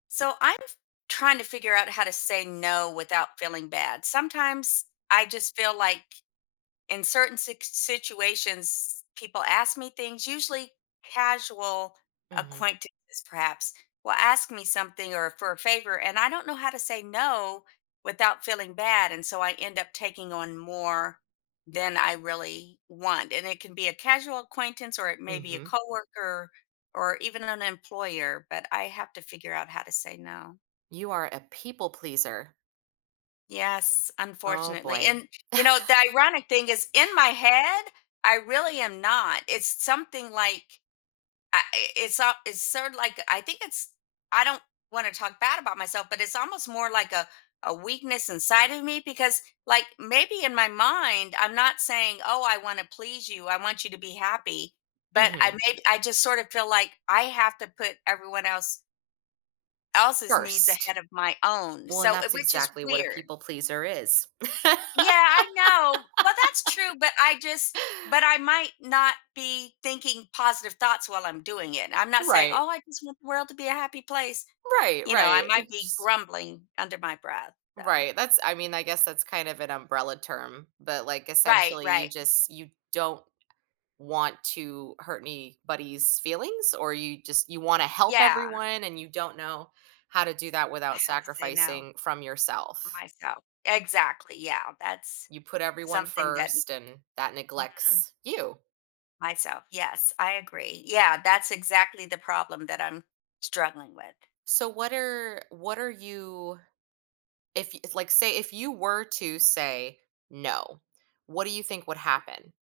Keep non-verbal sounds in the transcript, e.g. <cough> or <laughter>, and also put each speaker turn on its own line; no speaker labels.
So, I'm f trying to figure out how to say no, without feeling bad. Sometimes I just feel like in certain sics situations people ask me things Usually casual
Mhm.
acquaintances perhaps will ask me something, or for a favor and I don't know how to say no without feeling bad, and so I end up taking on more than I really want, and it can be a casual acquaintance, or it may be a
Mhm.
coworker, or even an an employer, but I have to figure out how to say no.
You are a people pleaser.
Yes,
Oh,
unfortunately.
boy.
And, you know, the ironic thing
<chuckles>
is, in my head, I really am not, it's something like, I i it's so it's sorta like, I think it's I don't wanna talk bad about myself, but it's almost more like a a weakness inside of me because, like, maybe in my mind, I'm not saying, "Oh, I wanna please you. I want you to be happy," but I
Mhm.
make I just sort of feel like I have to put everyone else
Of
else's needs
course t
ahead of my own,
Well, and
so uh,
that's
which is
exactly what a
weird.
people pleaser is. <laughs>
Yeah, I know. Well, that's true, but I just but I might not be thinking positive thoughts while I'm doing it. I'm not saying,
Right.
"Oh, I just want the world to be a happy place."
Right,
you know, I
right.
might
It
be
just
grumbling under my breath, so
Right, that's I mean, I guess that's kind of an umbrella term, but, like,
Right,
essentially you
right.
just you don't want to hurt anybody's feelings? Or, you just you wanna help
Yeah.
everyone and you don't know how to do that
I
without
have to say no
sacrificing from
for
yourself?
myself. Exactly. Yeah. That's
You put everyone
something that
first and that
n Mhm.
neglects you.
Myself. Yes, I agree. Yeah, that's exactly the problem that I'm struggling with.
So, what are what are you If if, like, say If you were to say, "No." What do you think would happen?